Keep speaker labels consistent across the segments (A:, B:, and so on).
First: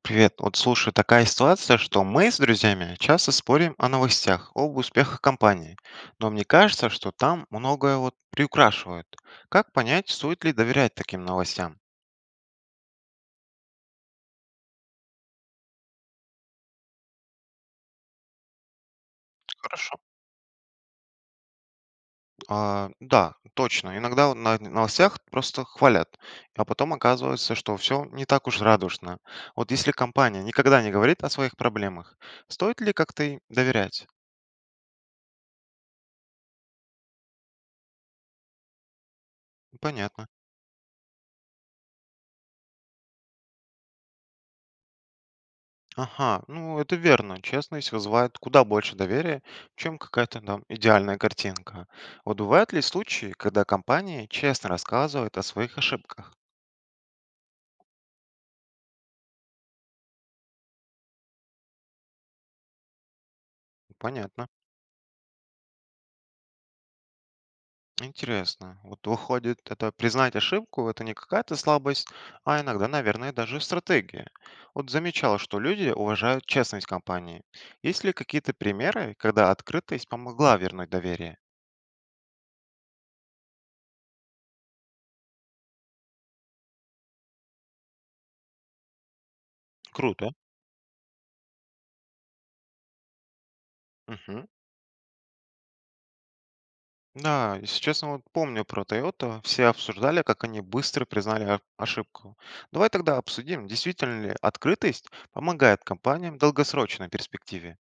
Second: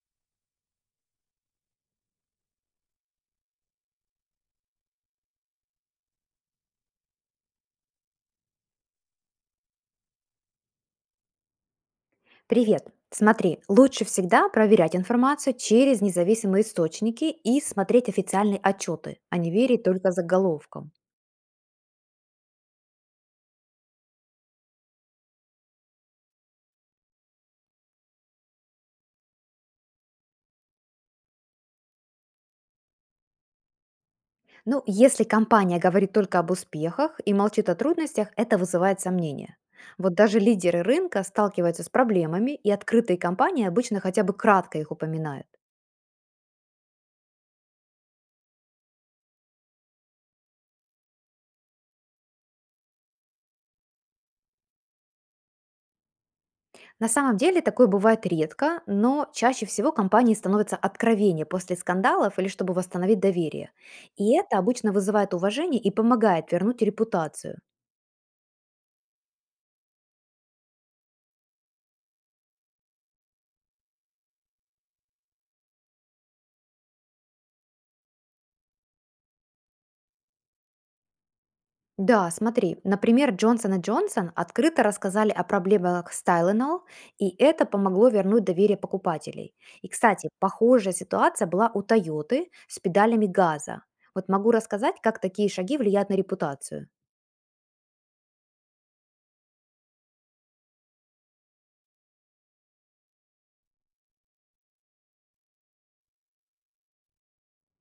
A: Привет. Вот слушай, такая ситуация, что мы с друзьями часто спорим о новостях, об успехах компании. Но мне кажется, что там многое вот приукрашивают. Как понять, стоит ли доверять таким новостям?
B: Привет. Смотри, лучше всегда проверять информацию через независимые источники и смотреть официальные отчеты, а не верить
A: Хорошо.
B: только заголовкам.
A: А, да, точно. Иногда вот на новостях просто хвалят, а потом оказывается, что все не так уж радужно. Вот если компания никогда не говорит о своих проблемах, стоит ли как-то и доверять?
B: Ну, если компания говорит только об успехах и молчит о трудностях, это вызывает сомнения. Вот
A: Понятно.
B: даже лидеры рынка сталкиваются с проблемами, и открытые компании обычно хотя бы кратко их упоминают.
A: Ага, ну это верно. Честность вызывает куда больше доверия, чем какая-то там идеальная картинка. Вот бывают ли случаи, когда компания честно рассказывает о своих ошибках?
B: На самом деле такое бывает редко, но чаще всего компании становятся откровеннее после скандалов или чтобы восстановить доверие. И
A: Понятно.
B: это обычно вызывает уважение и помогает вернуть репутацию.
A: Интересно. Вот выходит, это признать ошибку, это не какая-то слабость, а иногда, наверное, даже стратегия. Вот замечал, что люди уважают честность компании. Есть ли какие-то примеры, когда открытость помогла вернуть доверие?
B: Да, смотри, например, Джонсон и Джонсон открыто рассказали о проблемах с Tylenol, и это помогло вернуть доверие покупателей. И, кстати,
A: Круто.
B: похожая ситуация была у Тойоты с педалями газа. Вот
A: Мгм.
B: могу рассказать, как такие шаги влияют на репутацию.
A: Да, если честно, вот помню про Toyota. Все обсуждали, как они быстро признали ошибку. Давай тогда обсудим, действительно ли открытость помогает компаниям в долгосрочной перспективе.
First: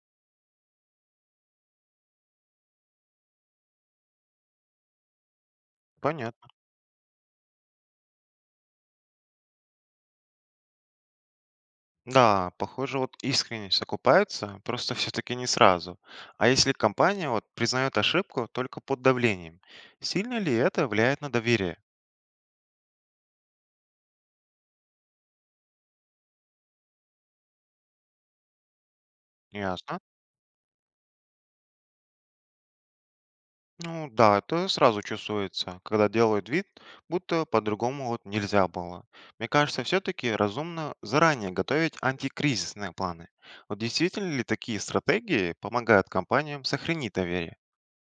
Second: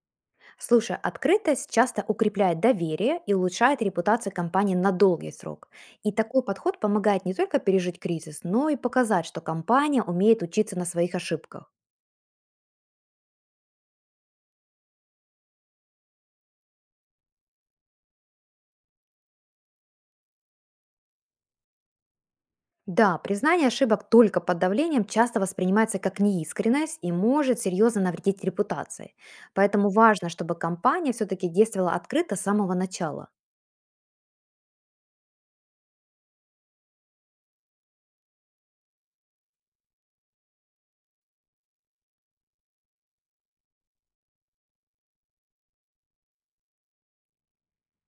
B: Слушай, открытость часто укрепляет доверие и улучшает репутацию компании на долгий срок. И такой
A: Понятно.
B: подход помогает не только пережить кризис, но и показать, что компания умеет учиться на своих ошибках.
A: Да, похоже, вот искренность окупается, просто все-таки не сразу. А если компания вот признает ошибку только под давлением, сильно ли это влияет на доверие?
B: Да, признание ошибок только под давлением часто воспринимается как неискренность и может серьезно навредить репутации. Поэтому
A: Ясно.
B: важно, чтобы компания все-таки действовала открыто с самого начала.
A: Ну да, это сразу чувствуется, когда делают вид, будто по-другому вот нельзя было. Мне кажется, все-таки разумно заранее готовить антикризисные планы. Вот действительно ли такие стратегии помогают компаниям сохранить доверие?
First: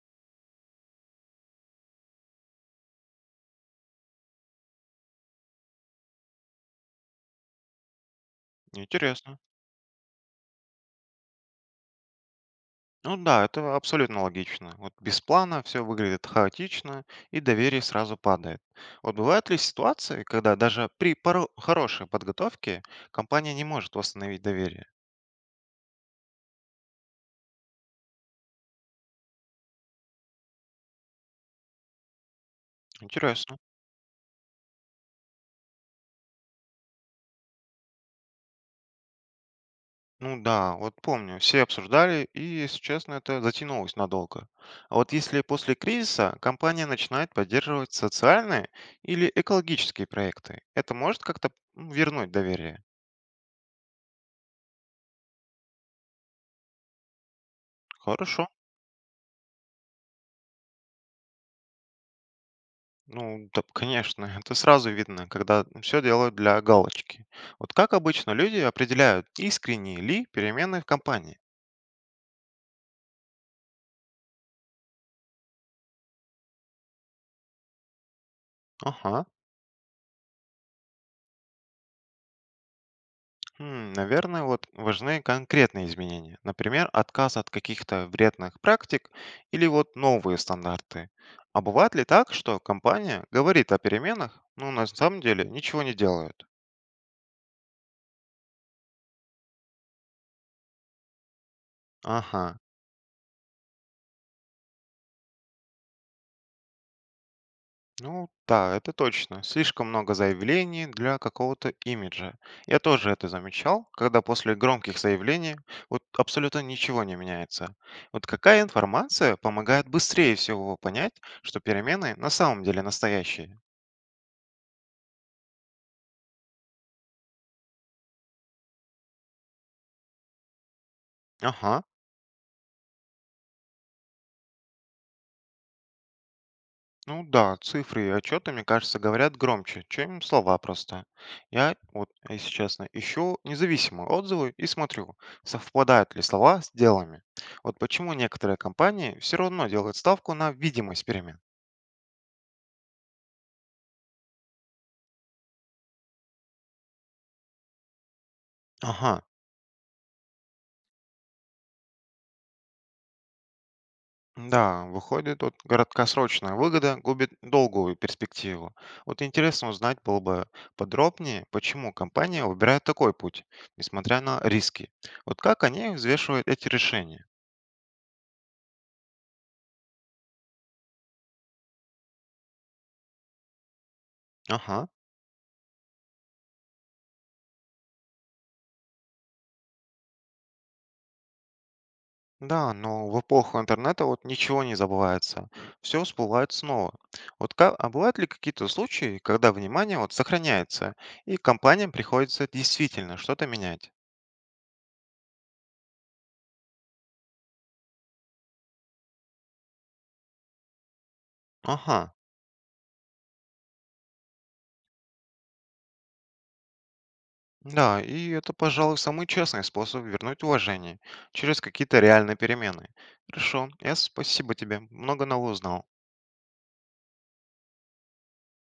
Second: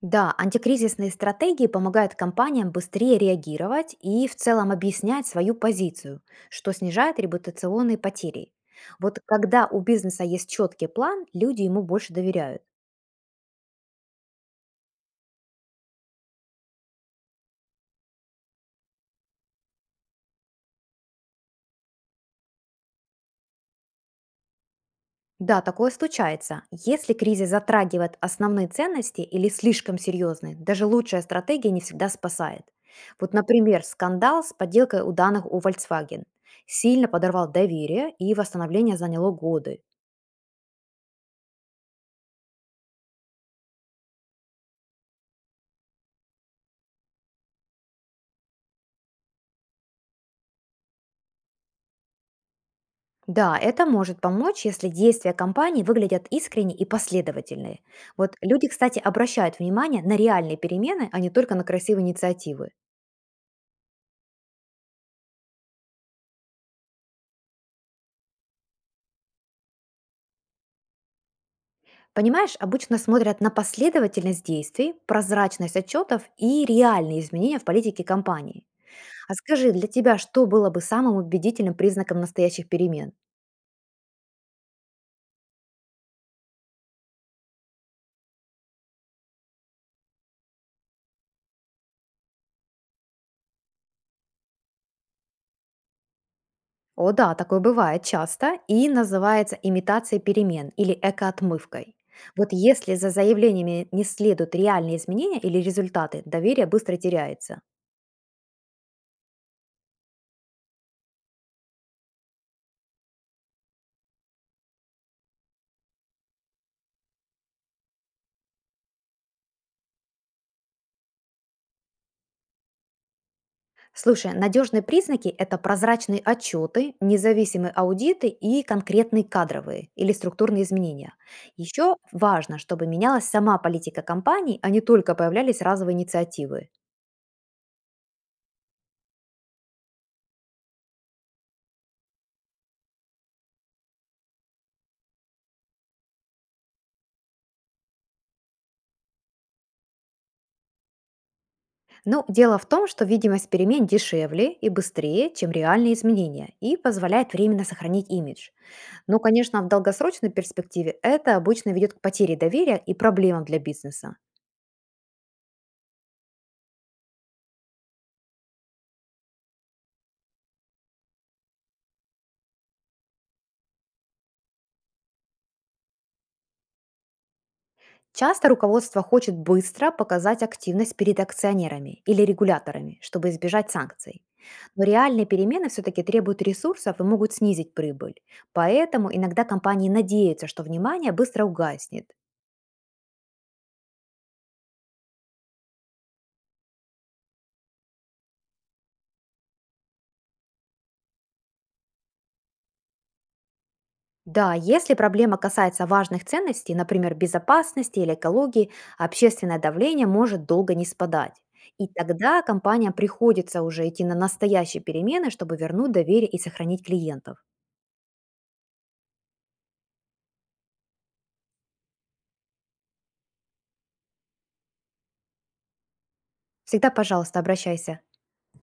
B: Да, антикризисные стратегии помогают компаниям быстрее реагировать и в целом объяснять свою позицию, что снижает репутационные потери. Вот
A: Интересно.
B: когда у бизнеса есть четкий план, люди ему больше доверяют.
A: Ну да, это абсолютно логично. Вот без плана все выглядит хаотично, и доверие сразу падает. Вот бывают ли ситуации, когда даже при хорошей подготовке компания не может восстановить доверие?
B: Да, такое случается. Если кризис затрагивает основные ценности или слишком серьезный, даже лучшая стратегия не всегда спасает. Вот,
A: Интересно.
B: например, скандал с подделкой у данных у Volkswagen сильно подорвал доверие и восстановление заняло годы.
A: Ну да, вот помню, все обсуждали, и, если честно, это затянулось надолго. А вот если после кризиса компания начинает поддерживать социальные или экологические проекты, это может как-то, вернуть доверие?
B: Да, это может помочь, если действия компании выглядят искренне и последовательные. Вот
A: Хорошо.
B: люди, кстати, обращают внимание на реальные перемены, а не только на красивые инициативы.
A: Ну, да, конечно, это сразу видно, когда все делают для галочки. Вот как обычно люди определяют, искренние ли перемены в компании?
B: Понимаешь, обычно смотрят на последовательность действий, прозрачность отчетов и реальные изменения в политике компании.
A: Ага.
B: А скажи, для тебя что было бы самым убедительным признаком настоящих перемен?
A: Хм, наверное, вот важны конкретные изменения. Например, отказ от каких-то вредных практик или вот новые стандарты. А бывает ли так, что компания говорит о переменах, но на самом деле ничего не делает?
B: О да, такое бывает часто и называется имитацией перемен или экоотмывкой.
A: Ага.
B: Вот если за заявлениями не следуют реальные изменения или результаты, доверие быстро теряется.
A: Ну да, это точно. Слишком много заявлений для какого-то имиджа. Я тоже это замечал, когда после громких заявлений вот абсолютно ничего не меняется. Вот какая информация помогает быстрее всего понять, что перемены на самом деле настоящие?
B: Слушай, надежные признаки – это прозрачные отчеты, независимые аудиты и конкретные кадровые или структурные изменения.
A: Ага,
B: Еще важно, чтобы менялась сама политика компании, а не только появлялись разовые инициативы.
A: ну да, цифры и отчеты, мне кажется, говорят громче, чем слова просто. Я, вот, если честно, ищу независимые отзывы и смотрю, совпадают ли слова с делами. Вот почему некоторые компании все равно делают ставку на видимость перемен.
B: Ну, дело в том, что видимость перемен дешевле и быстрее, чем реальные изменения, и позволяет временно сохранить имидж. Но,
A: Ага,
B: конечно, в долгосрочной перспективе это обычно ведет к потере доверия и проблемам для бизнеса.
A: да, выходит, вот короткосрочная выгода губит долгую перспективу. Вот интересно узнать было бы подробнее, почему компания выбирает такой путь, несмотря на риски. Вот как они взвешивают эти решения.
B: Часто руководство хочет быстро показать активность перед акционерами или регуляторами, чтобы избежать санкций. Но
A: Ага.
B: реальные перемены все-таки требуют ресурсов и могут снизить прибыль. Поэтому иногда компании надеются, что внимание быстро угаснет.
A: Да, но в эпоху интернета вот ничего не забывается. Все всплывает снова. Вот а бывают ли какие-то случаи, когда внимание вот сохраняется, и компаниям приходится действительно что-то менять?
B: Да, если проблема касается важных ценностей, например, безопасности или экологии, общественное давление может долго не спадать. И
A: Ага,
B: тогда компаниям приходится уже идти на настоящие перемены, чтобы вернуть доверие и сохранить клиентов.
A: да, и это, пожалуй, самый честный способ вернуть уважение через какие-то реальные перемены. Хорошо, я спасибо тебе, много нового узнал.
B: Всегда, пожалуйста, обращайся.